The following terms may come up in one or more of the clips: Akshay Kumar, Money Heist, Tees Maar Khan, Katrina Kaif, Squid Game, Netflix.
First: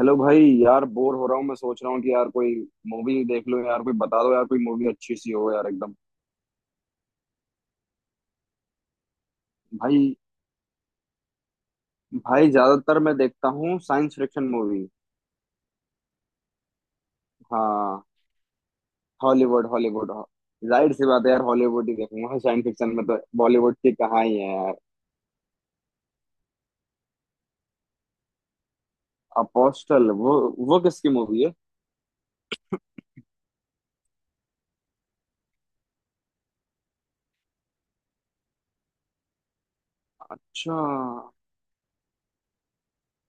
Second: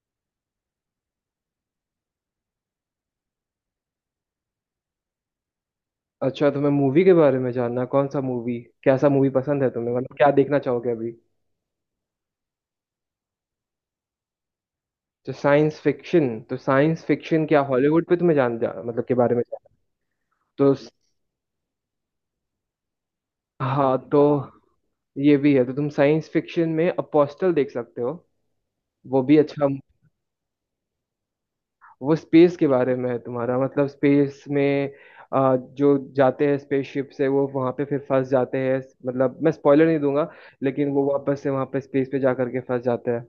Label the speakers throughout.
Speaker 1: Hello भाई। यार bore हो रहा हूँ। मैं सोच रहा हूँ कि यार कोई मूवी देख लो। यार कोई बता दो, यार कोई मूवी अच्छी सी हो यार, एकदम।
Speaker 2: अच्छा, तुम्हें मूवी के बारे में जानना है। कौन सा मूवी, कैसा मूवी पसंद है तुम्हें?
Speaker 1: भाई,
Speaker 2: मतलब क्या देखना चाहोगे अभी?
Speaker 1: भाई, ज्यादातर मैं देखता हूँ साइंस फिक्शन मूवी।
Speaker 2: तो साइंस फिक्शन क्या, हॉलीवुड
Speaker 1: हाँ,
Speaker 2: पे तुम्हें मतलब के बारे में जान।
Speaker 1: Hollywood Hollywood.
Speaker 2: तो स-
Speaker 1: जाहिर सी बात है यार, हॉलीवुड ही देखूंगा, साइंस फिक्शन में तो बॉलीवुड की
Speaker 2: हाँ तो,
Speaker 1: कहाँ ही है।
Speaker 2: ये भी है। तो तुम साइंस फिक्शन में अपोस्टल देख सकते हो। वो भी अच्छा।
Speaker 1: अपोस्टल, वो किसकी मूवी है?
Speaker 2: वो स्पेस के बारे में है। तुम्हारा मतलब, स्पेस में जो जाते हैं स्पेसशिप से, वो वहां पे फिर फंस जाते हैं। मतलब, मैं स्पॉइलर नहीं दूंगा,
Speaker 1: अच्छा।
Speaker 2: लेकिन वो वापस से वहां पे स्पेस पे जा करके फंस जाते हैं।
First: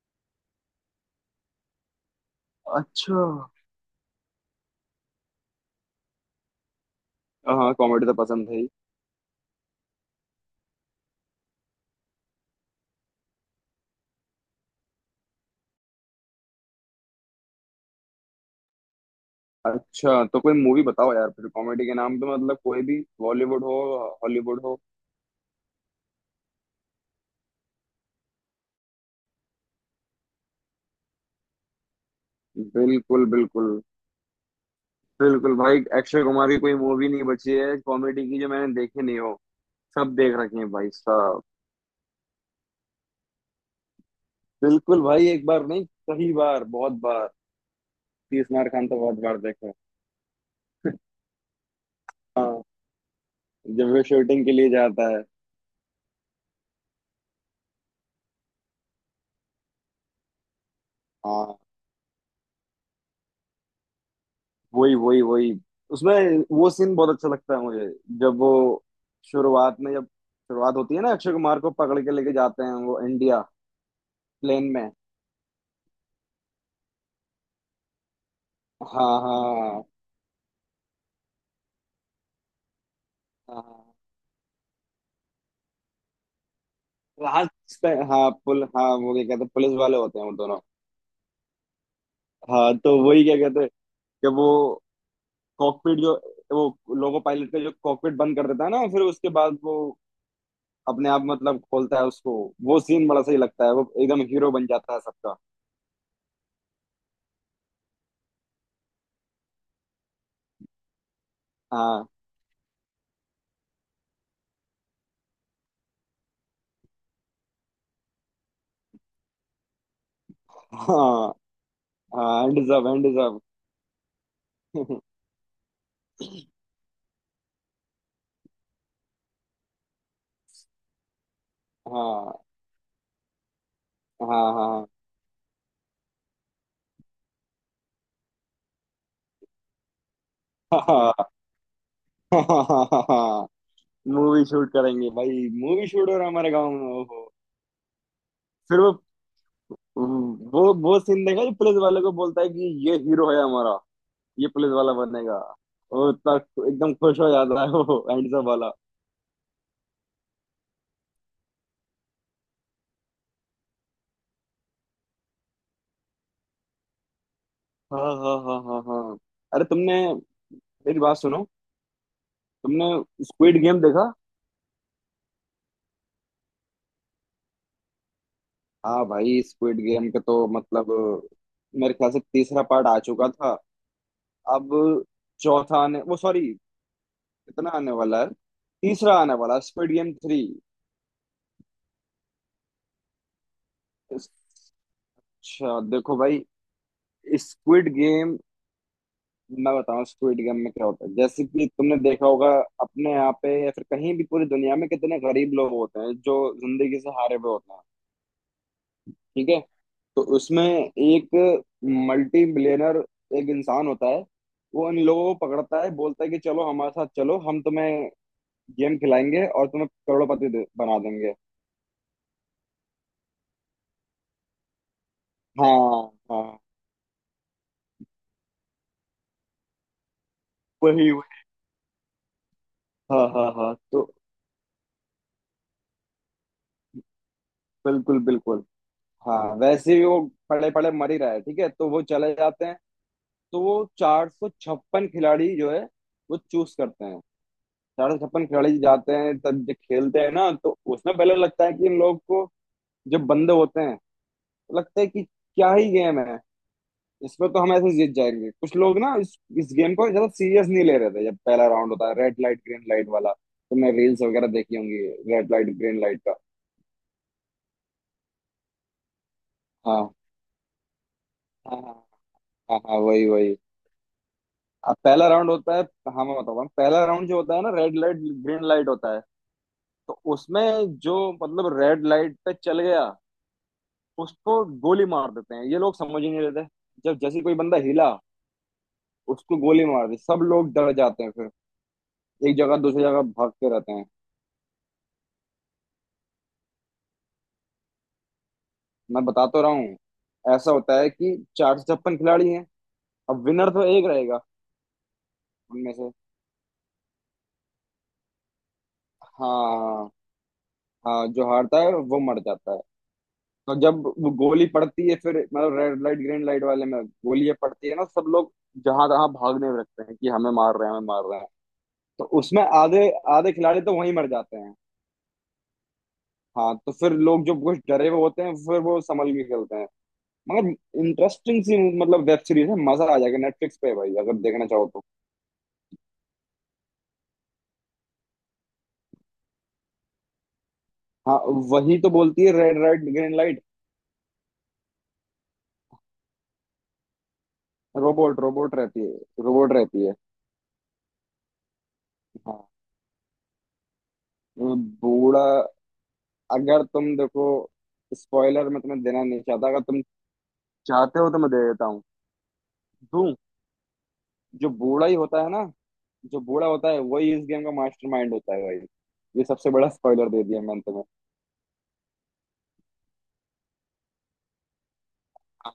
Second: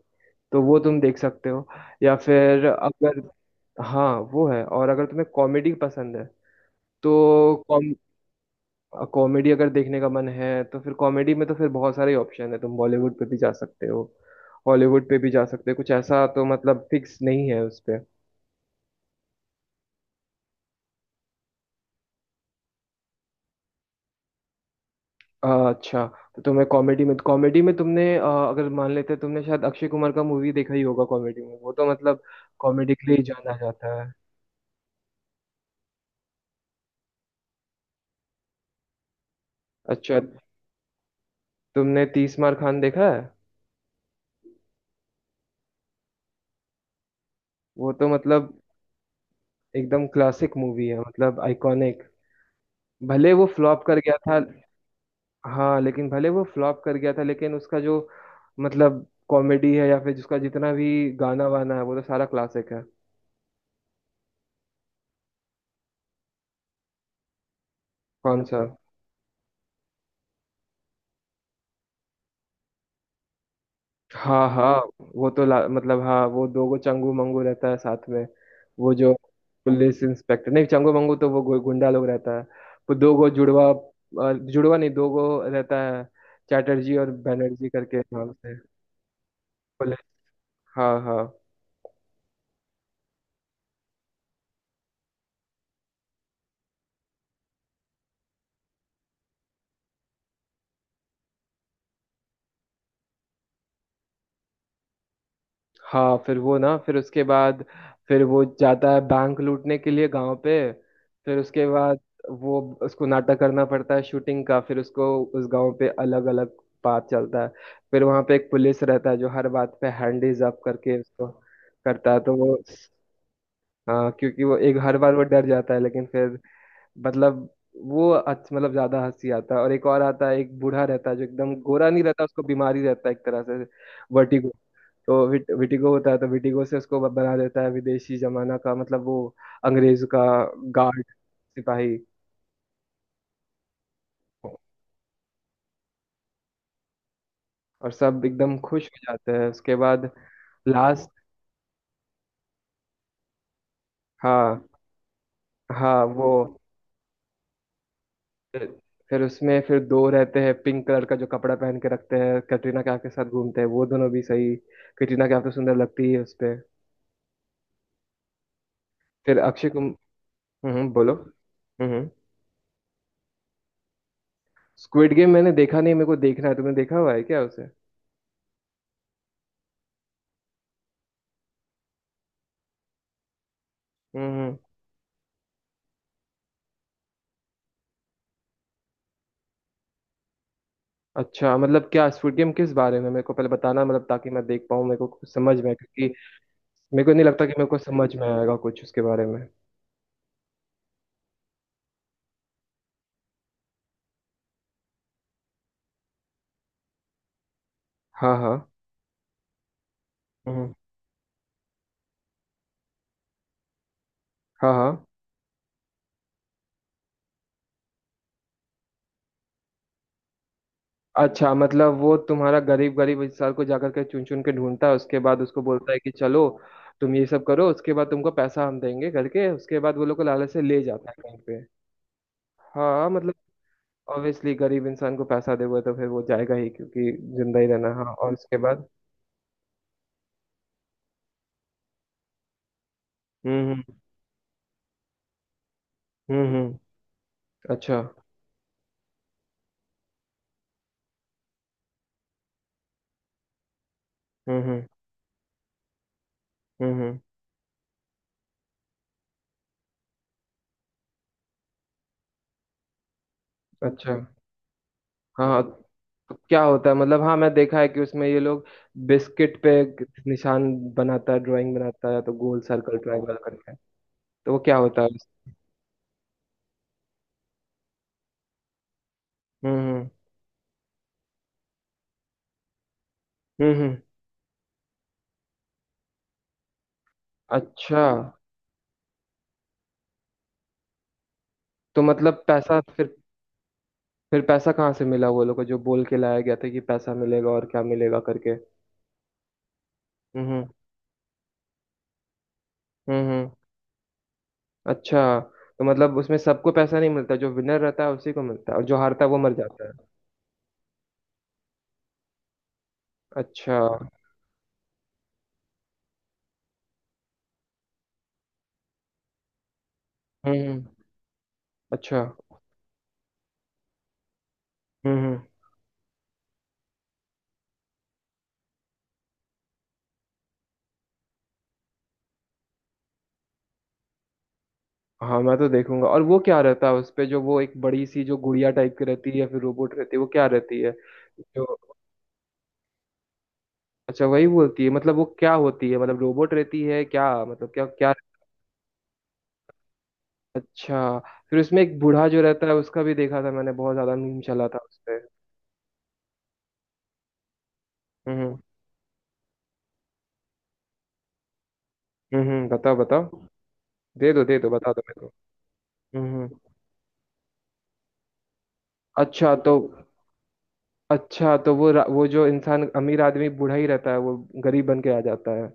Speaker 2: तो वो तुम देख सकते हो। या फिर अगर,
Speaker 1: अच्छा।
Speaker 2: हाँ, वो है। और अगर तुम्हें कॉमेडी पसंद है तो,
Speaker 1: हाँ
Speaker 2: कॉम
Speaker 1: कॉमेडी तो पसंद है ही।
Speaker 2: कॉमेडी अगर देखने का मन है तो फिर कॉमेडी में तो फिर बहुत सारे ऑप्शन है। तुम बॉलीवुड पे भी जा सकते हो, हॉलीवुड पे भी जा सकते हो। कुछ ऐसा तो मतलब फिक्स नहीं है उस पे।
Speaker 1: अच्छा तो कोई मूवी बताओ यार फिर, कॉमेडी के नाम पे मतलब, कोई भी, बॉलीवुड हो हॉलीवुड हो।
Speaker 2: अच्छा। तो तुम्हें कॉमेडी में, तुमने अगर मान लेते हैं, तुमने शायद अक्षय कुमार का मूवी देखा ही होगा। कॉमेडी में वो तो मतलब कॉमेडी के लिए ही
Speaker 1: बिल्कुल
Speaker 2: जाना
Speaker 1: बिल्कुल।
Speaker 2: जाता है।
Speaker 1: बिल्कुल भाई, अक्षय कुमार की कोई मूवी नहीं बची है कॉमेडी की जो मैंने देखी नहीं हो। सब
Speaker 2: अच्छा,
Speaker 1: देख रखी है भाई साहब।
Speaker 2: तुमने तीस मार खान देखा है?
Speaker 1: बिल्कुल भाई, एक बार नहीं, कई बार, बहुत बार।
Speaker 2: वो तो
Speaker 1: तीस
Speaker 2: मतलब
Speaker 1: मार खान तो बहुत बार देखे हैं।
Speaker 2: एकदम क्लासिक मूवी है, मतलब आइकॉनिक।
Speaker 1: हाँ
Speaker 2: भले वो फ्लॉप
Speaker 1: जब
Speaker 2: कर
Speaker 1: वो
Speaker 2: गया था।
Speaker 1: शूटिंग के लिए जाता है।
Speaker 2: हाँ, लेकिन भले वो फ्लॉप कर गया था, लेकिन उसका जो मतलब कॉमेडी है या फिर जिसका जितना भी गाना
Speaker 1: हाँ,
Speaker 2: वाना है, वो तो सारा क्लासिक है।
Speaker 1: वही वही वही उसमें, वो सीन बहुत अच्छा लगता है मुझे जब
Speaker 2: कौन
Speaker 1: वो
Speaker 2: सा?
Speaker 1: शुरुआत में, जब शुरुआत होती है ना अक्षय कुमार को पकड़ के लेके जाते हैं वो इंडिया,
Speaker 2: हाँ
Speaker 1: प्लेन
Speaker 2: हाँ।
Speaker 1: में।
Speaker 2: वो तो मतलब हाँ, वो दो गो चंगू मंगू रहता है साथ में। वो
Speaker 1: हाँ
Speaker 2: जो
Speaker 1: हाँ।
Speaker 2: पुलिस इंस्पेक्टर, नहीं चंगू मंगू तो वो गुंडा लोग रहता है। वो दो गो जुड़वा, जुड़वा नहीं, दो गो रहता है चैटर्जी और
Speaker 1: हाँ, हाँ
Speaker 2: बनर्जी
Speaker 1: पुल
Speaker 2: करके नाम
Speaker 1: हाँ
Speaker 2: से।
Speaker 1: हाँ, वो क्या कहते हैं, पुलिस वाले
Speaker 2: पुलिस,
Speaker 1: होते हैं वो दोनों।
Speaker 2: हाँ हाँ।
Speaker 1: हाँ तो वही क्या कहते हैं, कि वो कॉकपिट जो, वो लोको पायलट का जो कॉकपिट बंद कर देता है ना, फिर उसके बाद वो अपने आप मतलब खोलता है उसको। वो सीन बड़ा सही लगता है, वो एकदम हीरो बन जाता है सबका।
Speaker 2: हाँ फिर वो ना, फिर उसके बाद फिर वो जाता है बैंक लूटने के लिए गांव पे। फिर उसके बाद
Speaker 1: हाँ
Speaker 2: वो, उसको नाटक करना पड़ता है शूटिंग का। फिर उसको उस गांव पे अलग अलग बात चलता है। फिर वहां पे एक पुलिस रहता है जो हर बात पे हैंडीज अप करके उसको
Speaker 1: हाँ
Speaker 2: करता है, तो
Speaker 1: हाँ,
Speaker 2: वो,
Speaker 1: एंड सब, एंड सब।
Speaker 2: हाँ, क्योंकि वो एक, हर बार वो डर जाता है लेकिन फिर, मतलब, वो अच्छा, मतलब ज्यादा हंसी आता है। और एक और आता है, एक बूढ़ा रहता है जो एकदम गोरा नहीं रहता,
Speaker 1: हाँ
Speaker 2: उसको बीमारी रहता है एक तरह से,
Speaker 1: हाँ
Speaker 2: वर्टिगो।
Speaker 1: हाँ
Speaker 2: तो विटिगो होता है। तो विटिगो से उसको बना देता है विदेशी जमाना का, मतलब वो अंग्रेज का गार्ड, सिपाही।
Speaker 1: हाँ। मूवी शूट करेंगे भाई, मूवी शूट हो रहा है हमारे गांव में, ओहो।
Speaker 2: और सब एकदम
Speaker 1: फिर
Speaker 2: खुश हो जाते हैं उसके बाद।
Speaker 1: वो
Speaker 2: लास्ट,
Speaker 1: सीन देखा जो पुलिस वाले को बोलता है कि ये हीरो है हमारा, ये
Speaker 2: हाँ
Speaker 1: पुलिस वाला बनेगा।
Speaker 2: हाँ,
Speaker 1: वो
Speaker 2: वो,
Speaker 1: इतना एकदम खुश हो जाता है वो एंड सब वाला।
Speaker 2: फिर उसमें फिर दो रहते हैं पिंक कलर का जो कपड़ा पहन के रखते हैं, कटरीना कैफ के साथ घूमते हैं, वो दोनों भी सही। कटरीना कैफ तो सुंदर लगती है उस पे।
Speaker 1: हाँ हाँ हाँ हाँ हाँ।
Speaker 2: फिर
Speaker 1: अरे
Speaker 2: अक्षय
Speaker 1: तुमने,
Speaker 2: कुमार,
Speaker 1: मेरी
Speaker 2: बोलो।
Speaker 1: बात सुनो,
Speaker 2: हम्म।
Speaker 1: तुमने स्क्विड गेम देखा?
Speaker 2: स्क्विड गेम मैंने देखा नहीं, मेरे को देखना है। तुमने देखा हुआ है क्या उसे?
Speaker 1: हाँ भाई, स्क्विड गेम का तो मतलब, मेरे ख्याल से तीसरा पार्ट आ चुका था।
Speaker 2: हम्म हम्म।
Speaker 1: अब चौथा आने, वो सॉरी, कितना आने वाला है, तीसरा आने वाला स्क्विड गेम थ्री।
Speaker 2: अच्छा, मतलब क्या स्quid गेम किस बारे में, मेरे को पहले बताना मतलब, ताकि मैं
Speaker 1: अच्छा।
Speaker 2: देख पाऊँ, मेरे को कुछ समझ में, क्योंकि
Speaker 1: देखो भाई,
Speaker 2: मेरे को नहीं लगता कि मेरे को
Speaker 1: स्क्विड
Speaker 2: समझ में
Speaker 1: गेम,
Speaker 2: आएगा कुछ उसके बारे में।
Speaker 1: मैं बताऊं स्क्विड गेम में क्या होता है। जैसे कि तुमने देखा होगा अपने यहाँ पे या फिर कहीं भी पूरी दुनिया में कितने गरीब लोग होते हैं जो जिंदगी से हारे हुए होते हैं।
Speaker 2: हाँ हाँ।
Speaker 1: ठीक है। तो उसमें
Speaker 2: हम्म,
Speaker 1: एक मल्टी बिलियनर, एक इंसान होता है।
Speaker 2: हाँ
Speaker 1: वो
Speaker 2: हाँ।
Speaker 1: उन लोगों को पकड़ता है, बोलता है कि चलो हमारे साथ चलो, हम तुम्हें गेम खिलाएंगे और तुम्हें करोड़पति बना देंगे।
Speaker 2: अच्छा, मतलब वो तुम्हारा गरीब गरीब इंसान को जाकर के चुन चुन के ढूंढता है उसके बाद उसको बोलता है
Speaker 1: हाँ
Speaker 2: कि चलो
Speaker 1: हाँ,
Speaker 2: तुम ये सब करो उसके बाद तुमको पैसा हम देंगे करके, उसके बाद वो लोग को लालच से ले जाता
Speaker 1: वही
Speaker 2: है कहीं
Speaker 1: वही।
Speaker 2: पे। हाँ,
Speaker 1: हाँ
Speaker 2: मतलब
Speaker 1: हाँ हाँ तो,
Speaker 2: ऑब्वियसली गरीब इंसान को पैसा दोगे तो फिर वो जाएगा ही, क्योंकि जिंदा ही रहना। हाँ,
Speaker 1: बिल्कुल
Speaker 2: और उसके
Speaker 1: बिल्कुल।
Speaker 2: बाद?
Speaker 1: हाँ वैसे ही वो पड़े पड़े मर ही रहा है। ठीक है, तो वो चले जाते हैं। तो
Speaker 2: हम्म
Speaker 1: वो
Speaker 2: हम्म
Speaker 1: 456 खिलाड़ी जो है, वो
Speaker 2: हम्म
Speaker 1: चूज
Speaker 2: हम्म,
Speaker 1: करते हैं।
Speaker 2: अच्छा।
Speaker 1: 456 खिलाड़ी जाते हैं तब, जब खेलते हैं ना तो उसमें पहले लगता है कि इन लोग को, जब बंदे होते हैं
Speaker 2: हम्म
Speaker 1: तो
Speaker 2: हम्म
Speaker 1: लगता है कि क्या ही गेम है,
Speaker 2: हम्म हम्म,
Speaker 1: इसमें तो हम ऐसे जीत जाएंगे। कुछ लोग ना इस गेम को ज्यादा सीरियस नहीं ले रहे थे जब पहला राउंड होता है, रेड लाइट ग्रीन लाइट वाला। तुमने
Speaker 2: अच्छा।
Speaker 1: रील्स वगैरह देखी होंगी रेड
Speaker 2: हाँ
Speaker 1: लाइट ग्रीन लाइट
Speaker 2: तो
Speaker 1: का।
Speaker 2: क्या होता है मतलब? हाँ, मैं देखा है कि उसमें ये लोग बिस्किट पे एक
Speaker 1: हाँ।
Speaker 2: निशान बनाता है, ड्राइंग
Speaker 1: हाँ हाँ
Speaker 2: बनाता है तो, गोल,
Speaker 1: हाँ
Speaker 2: सर्कल,
Speaker 1: हाँ, वही
Speaker 2: ट्रायंगल
Speaker 1: वही।
Speaker 2: करके। तो वो क्या
Speaker 1: अब
Speaker 2: होता है?
Speaker 1: पहला राउंड होता है। हाँ मैं बताऊँ, पहला राउंड जो होता है ना रेड लाइट ग्रीन लाइट होता है।
Speaker 2: हम्म हम्म
Speaker 1: तो उसमें जो मतलब रेड लाइट पे चल गया,
Speaker 2: हम्म हम्म,
Speaker 1: उसको गोली मार देते हैं। ये लोग समझ ही नहीं लेते, जब जैसे कोई बंदा
Speaker 2: अच्छा।
Speaker 1: हिला उसको गोली मार दी। सब लोग डर जाते हैं, फिर
Speaker 2: तो मतलब
Speaker 1: एक जगह
Speaker 2: पैसा
Speaker 1: दूसरी
Speaker 2: फिर
Speaker 1: जगह भागते रहते हैं।
Speaker 2: फिर पैसा कहाँ से मिला वो लोग को जो बोल के लाया गया था कि पैसा मिलेगा और क्या मिलेगा करके?
Speaker 1: मैं बता तो रहा हूँ।
Speaker 2: हम्म हम्म
Speaker 1: ऐसा होता है कि 456 खिलाड़ी हैं,
Speaker 2: हम्म
Speaker 1: अब
Speaker 2: हम्म,
Speaker 1: विनर तो एक रहेगा
Speaker 2: अच्छा। तो
Speaker 1: उनमें से।
Speaker 2: मतलब उसमें सबको पैसा नहीं मिलता, जो विनर रहता है उसी को मिलता है, और जो हारता है वो मर जाता है।
Speaker 1: हाँ, हाँ जो हारता है वो मर जाता है। तो
Speaker 2: अच्छा,
Speaker 1: जब वो गोली पड़ती है फिर, मतलब रेड लाइट ग्रीन लाइट वाले में गोली पड़ती है ना, सब लोग जहां तहां भागने लगते हैं कि हमें मार
Speaker 2: हम्म,
Speaker 1: रहे हैं, हमें मार रहे हैं।
Speaker 2: अच्छा,
Speaker 1: तो उसमें आधे, आधे खिलाड़ी तो वहीं मर जाते हैं।
Speaker 2: हम्म।
Speaker 1: हाँ तो फिर लोग जो कुछ डरे हुए होते हैं फिर वो संभल के खेलते हैं। मगर इंटरेस्टिंग सी मतलब वेब सीरीज है, मजा आ जाएगा। नेटफ्लिक्स पे है भाई, अगर देखना चाहो तो।
Speaker 2: हाँ, मैं तो देखूंगा। और वो क्या रहता है उस पे जो, वो एक बड़ी सी जो गुड़िया टाइप की रहती है या फिर रोबोट रहती है, वो क्या रहती है
Speaker 1: हाँ,
Speaker 2: जो,
Speaker 1: वही तो बोलती है रेड लाइट ग्रीन लाइट।
Speaker 2: अच्छा, वही बोलती है? मतलब वो क्या होती है, मतलब रोबोट रहती है क्या, मतलब क्या क्या?
Speaker 1: रोबोट, रोबोट रहती है, रोबोट रहती है।
Speaker 2: अच्छा। फिर उसमें एक बूढ़ा जो रहता
Speaker 1: हाँ,
Speaker 2: है उसका भी देखा था मैंने, बहुत ज्यादा मीम चला
Speaker 1: वो
Speaker 2: था उस पे।
Speaker 1: बूढ़ा, अगर तुम देखो,
Speaker 2: हम्म
Speaker 1: स्पॉइलर मैं तुम्हें देना नहीं चाहता, अगर तुम चाहते हो तो मैं दे देता हूँ,
Speaker 2: बताओ बताओ।
Speaker 1: दूं?
Speaker 2: दे
Speaker 1: जो
Speaker 2: दो बता दो
Speaker 1: बूढ़ा ही
Speaker 2: मेरे को।
Speaker 1: होता है ना, जो
Speaker 2: हम्म
Speaker 1: बूढ़ा
Speaker 2: हम्म।
Speaker 1: होता है वही इस गेम का मास्टरमाइंड होता है भाई। ये
Speaker 2: अच्छा
Speaker 1: सबसे
Speaker 2: तो
Speaker 1: बड़ा स्पॉइलर दे दिया मैंने तुम्हें।
Speaker 2: अच्छा तो वो वो जो इंसान, अमीर आदमी बूढ़ा ही रहता है वो गरीब बन के आ जाता है।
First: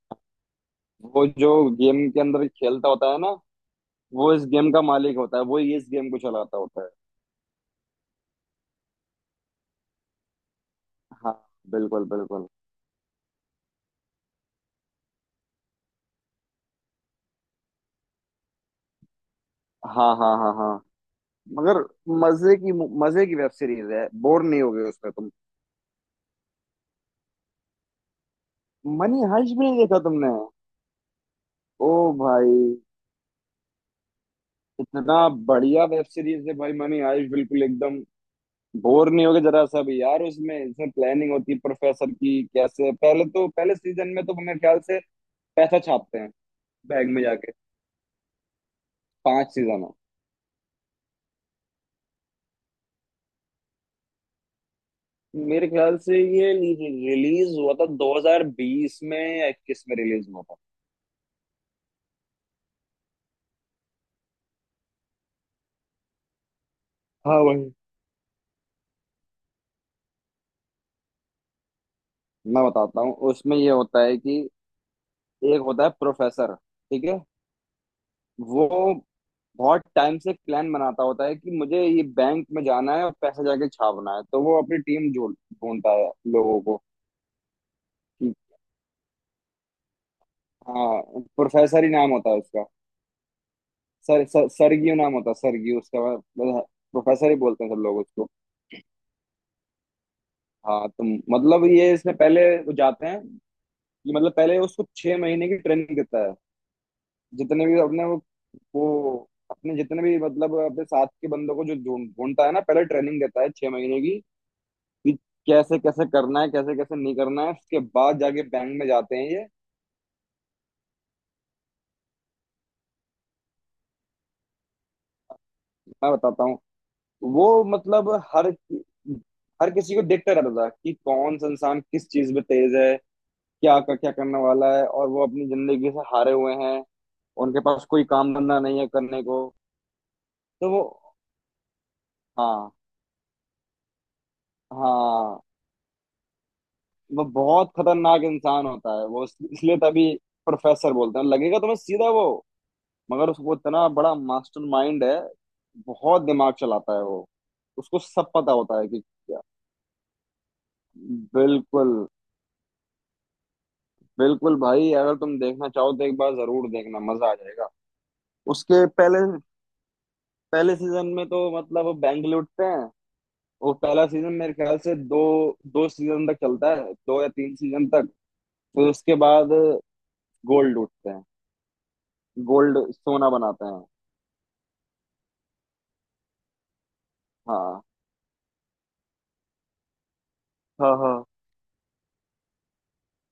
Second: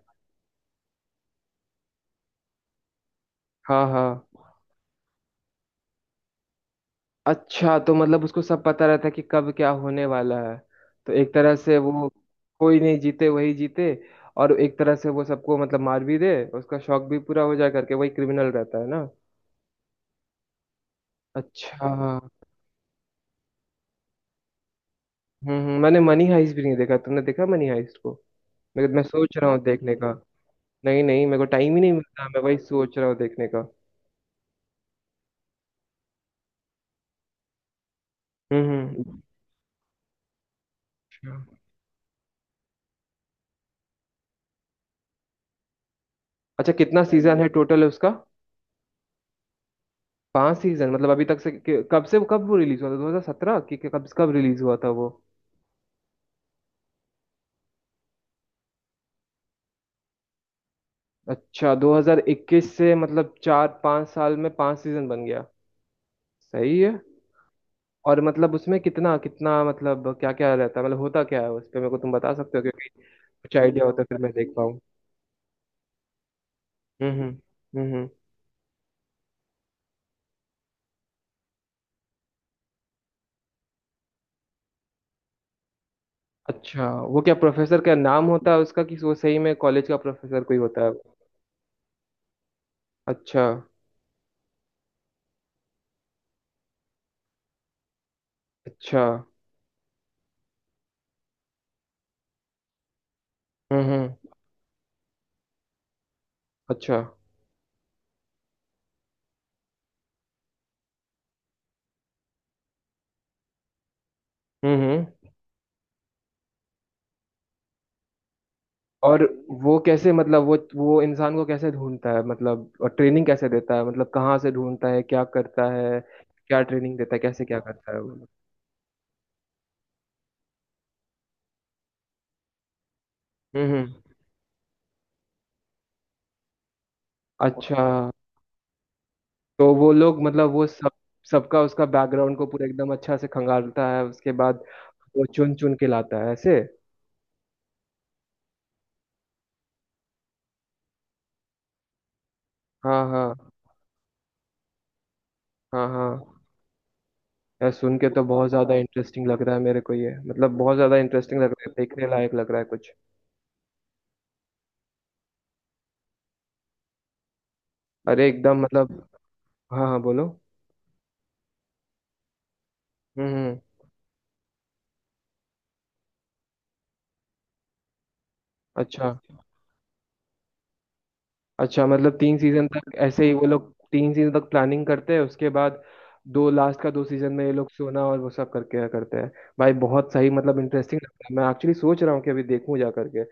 Speaker 1: वो जो गेम के अंदर खेलता होता है ना,
Speaker 2: हाँ हाँ,
Speaker 1: वो इस गेम का मालिक होता है, वो ही इस गेम को चलाता होता है।
Speaker 2: अच्छा। तो मतलब उसको सब पता रहता है कि कब क्या होने वाला है, तो एक
Speaker 1: हाँ,
Speaker 2: तरह से
Speaker 1: बिल्कुल
Speaker 2: वो,
Speaker 1: बिल्कुल।
Speaker 2: कोई नहीं जीते, वही जीते। और एक तरह से वो सबको मतलब मार भी दे, उसका शौक भी पूरा हो जाए करके, वही क्रिमिनल रहता है ना।
Speaker 1: हाँ हाँ हाँ हाँ।
Speaker 2: अच्छा,
Speaker 1: मगर मजे की, मजे की वेब सीरीज है, बोर नहीं होगे उसमें तुम।
Speaker 2: हम्म। मैंने मनी हाइस्ट भी नहीं देखा, तुमने देखा मनी हाइस्ट को? मैं
Speaker 1: मनी
Speaker 2: सोच रहा
Speaker 1: हाइश
Speaker 2: हूँ
Speaker 1: भी नहीं
Speaker 2: देखने
Speaker 1: देखा
Speaker 2: का।
Speaker 1: तुमने?
Speaker 2: नहीं नहीं, मेरे को टाइम ही
Speaker 1: ओ
Speaker 2: नहीं मिलता। मैं वही
Speaker 1: भाई,
Speaker 2: सोच रहा हूँ देखने का।
Speaker 1: इतना बढ़िया वेब सीरीज है भाई मनी हाइश, बिल्कुल एकदम। बोर
Speaker 2: हम्म,
Speaker 1: नहीं होगे जरा सा भी यार उसमें, इसमें प्लानिंग
Speaker 2: अच्छा।
Speaker 1: होती है प्रोफेसर की, कैसे पहले तो, पहले सीजन में तो मेरे ख्याल से पैसा छापते हैं,
Speaker 2: अच्छा, कितना
Speaker 1: बैग में
Speaker 2: सीजन है
Speaker 1: जाके।
Speaker 2: टोटल है उसका?
Speaker 1: 5 सीजन है।
Speaker 2: पांच सीजन मतलब अभी तक से, कब से कब वो रिलीज हुआ था, 2017 कब कब रिलीज हुआ था वो?
Speaker 1: मेरे ख्याल से ये रिलीज हुआ था 2020 में या 21 में रिलीज हुआ था।
Speaker 2: अच्छा, 2021 से, मतलब चार पांच साल में पांच सीजन बन गया, सही है।
Speaker 1: हाँ, वही।
Speaker 2: और मतलब उसमें कितना कितना, मतलब क्या क्या रहता है, मतलब होता क्या है उस पे, मेरे को तुम बता सकते हो,
Speaker 1: मैं
Speaker 2: क्योंकि
Speaker 1: बताता हूँ
Speaker 2: कुछ
Speaker 1: उसमें ये
Speaker 2: आइडिया होता
Speaker 1: होता है
Speaker 2: फिर मैं
Speaker 1: कि
Speaker 2: देख पाऊँ।
Speaker 1: एक होता है प्रोफेसर। ठीक
Speaker 2: हम्म
Speaker 1: है,
Speaker 2: हम्म हम्म हम्म।
Speaker 1: वो बहुत टाइम से प्लान बनाता होता है कि मुझे ये बैंक में जाना है और पैसे जाके छापना है, तो वो अपनी टीम ढूंढता है लोगों को,
Speaker 2: अच्छा, वो क्या प्रोफेसर का नाम
Speaker 1: कि,
Speaker 2: होता है उसका कि वो सही में कॉलेज का प्रोफेसर कोई होता है?
Speaker 1: हाँ प्रोफेसर ही नाम होता है उसका।
Speaker 2: अच्छा।
Speaker 1: सर, सर सरगियो नाम होता है, सरगियो उसका मतलब, प्रोफेसर ही बोलते हैं सब लोग उसको।
Speaker 2: अच्छा
Speaker 1: हाँ, तो मतलब ये इसमें पहले वो जाते हैं,
Speaker 2: हम्म,
Speaker 1: ये मतलब पहले उसको 6 महीने की ट्रेनिंग देता है।
Speaker 2: अच्छा
Speaker 1: जितने भी अपने वो अपने जितने भी मतलब अपने साथ के बंदों को जो ढूंढ ढूंढता है ना, पहले ट्रेनिंग देता है 6 महीने की,
Speaker 2: हम्म।
Speaker 1: कि कैसे कैसे करना है, कैसे कैसे नहीं करना है, उसके बाद जाके बैंक में जाते
Speaker 2: और
Speaker 1: हैं ये।
Speaker 2: वो कैसे, मतलब वो इंसान को कैसे ढूंढता है मतलब, और ट्रेनिंग कैसे देता है मतलब, कहाँ से ढूंढता है, क्या करता है,
Speaker 1: मैं बताता हूँ।
Speaker 2: क्या ट्रेनिंग देता है, कैसे
Speaker 1: वो
Speaker 2: क्या करता है वो
Speaker 1: मतलब
Speaker 2: लोग।
Speaker 1: हर हर किसी को देखता रहता था कि कौन सा इंसान किस चीज में तेज है,
Speaker 2: हम्म
Speaker 1: क्या
Speaker 2: हम्म।
Speaker 1: क्या करने वाला है। और वो अपनी जिंदगी से हारे हुए हैं, उनके
Speaker 2: अच्छा
Speaker 1: पास कोई काम धंधा नहीं है करने को,
Speaker 2: तो वो लोग, मतलब वो
Speaker 1: तो वो,
Speaker 2: सब, सबका उसका बैकग्राउंड को पूरा
Speaker 1: हाँ
Speaker 2: एकदम अच्छा से खंगालता है, उसके बाद वो
Speaker 1: हाँ।
Speaker 2: चुन चुन के लाता है ऐसे।
Speaker 1: वो बहुत खतरनाक इंसान होता है वो, इसलिए तभी प्रोफेसर बोलते हैं, लगेगा तुम्हें सीधा वो,
Speaker 2: हाँ
Speaker 1: मगर
Speaker 2: हाँ
Speaker 1: उसको, इतना बड़ा मास्टर माइंड है,
Speaker 2: हाँ हाँ।
Speaker 1: बहुत दिमाग चलाता है वो,
Speaker 2: यार, सुन
Speaker 1: उसको
Speaker 2: के तो
Speaker 1: सब
Speaker 2: बहुत
Speaker 1: पता
Speaker 2: ज्यादा
Speaker 1: होता है कि
Speaker 2: इंटरेस्टिंग
Speaker 1: क्या।
Speaker 2: लग रहा है मेरे को ये, मतलब बहुत ज्यादा इंटरेस्टिंग लग रहा है,
Speaker 1: बिल्कुल
Speaker 2: देखने लायक लग रहा है कुछ।
Speaker 1: बिल्कुल भाई, अगर तुम देखना चाहो तो एक बार जरूर देखना, मजा आ जाएगा।
Speaker 2: अरे एकदम
Speaker 1: उसके
Speaker 2: मतलब,
Speaker 1: पहले,
Speaker 2: हाँ हाँ बोलो।
Speaker 1: पहले सीजन में तो मतलब वो बैंक लूटते हैं।
Speaker 2: हम्म हम्म।
Speaker 1: वो पहला सीजन मेरे ख्याल से दो, दो सीजन तक चलता है, दो या तीन सीजन तक, फिर
Speaker 2: अच्छा,
Speaker 1: उसके बाद गोल्ड लूटते हैं,
Speaker 2: अच्छा, मतलब तीन सीजन
Speaker 1: गोल्ड
Speaker 2: तक ऐसे
Speaker 1: सोना
Speaker 2: ही वो
Speaker 1: बनाते
Speaker 2: लोग
Speaker 1: हैं।
Speaker 2: तीन सीजन तक प्लानिंग करते हैं उसके बाद, दो लास्ट का दो सीजन में ये लोग
Speaker 1: हाँ
Speaker 2: सोना और वो सब करके करते हैं। भाई बहुत सही, मतलब
Speaker 1: हाँ
Speaker 2: इंटरेस्टिंग
Speaker 1: हाँ।
Speaker 2: लगता है। मैं एक्चुअली सोच रहा हूँ कि अभी देखूँ जा करके।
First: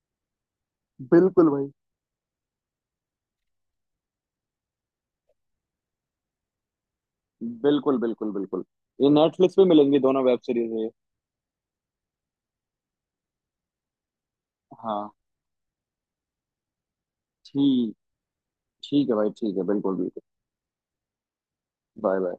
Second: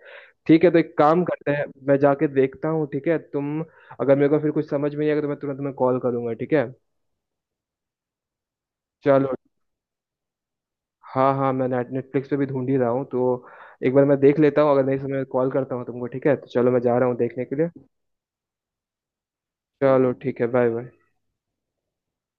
Speaker 2: ठीक है, तो एक काम
Speaker 1: बिल्कुल
Speaker 2: करते हैं,
Speaker 1: भाई।
Speaker 2: मैं जाके देखता हूँ। ठीक है तुम, अगर मेरे को फिर कुछ समझ में नहीं आएगा तो मैं तुरंत तुम्हें कॉल करूंगा, ठीक है?
Speaker 1: बिल्कुल बिल्कुल बिल्कुल। ये
Speaker 2: चलो।
Speaker 1: नेटफ्लिक्स पे मिलेंगी दोनों वेब सीरीज ये।
Speaker 2: हाँ हाँ, मैं नेटफ्लिक्स पे भी ढूंढ ही रहा हूँ तो, एक बार मैं देख लेता हूँ, अगर नहीं
Speaker 1: हाँ
Speaker 2: समय कॉल करता हूँ तुमको, ठीक है? तो चलो, मैं जा रहा हूँ देखने के लिए।
Speaker 1: ठीक, ठीक है भाई, ठीक है, बिल्कुल
Speaker 2: चलो
Speaker 1: बिल्कुल।
Speaker 2: ठीक है, बाय बाय।
Speaker 1: बाय।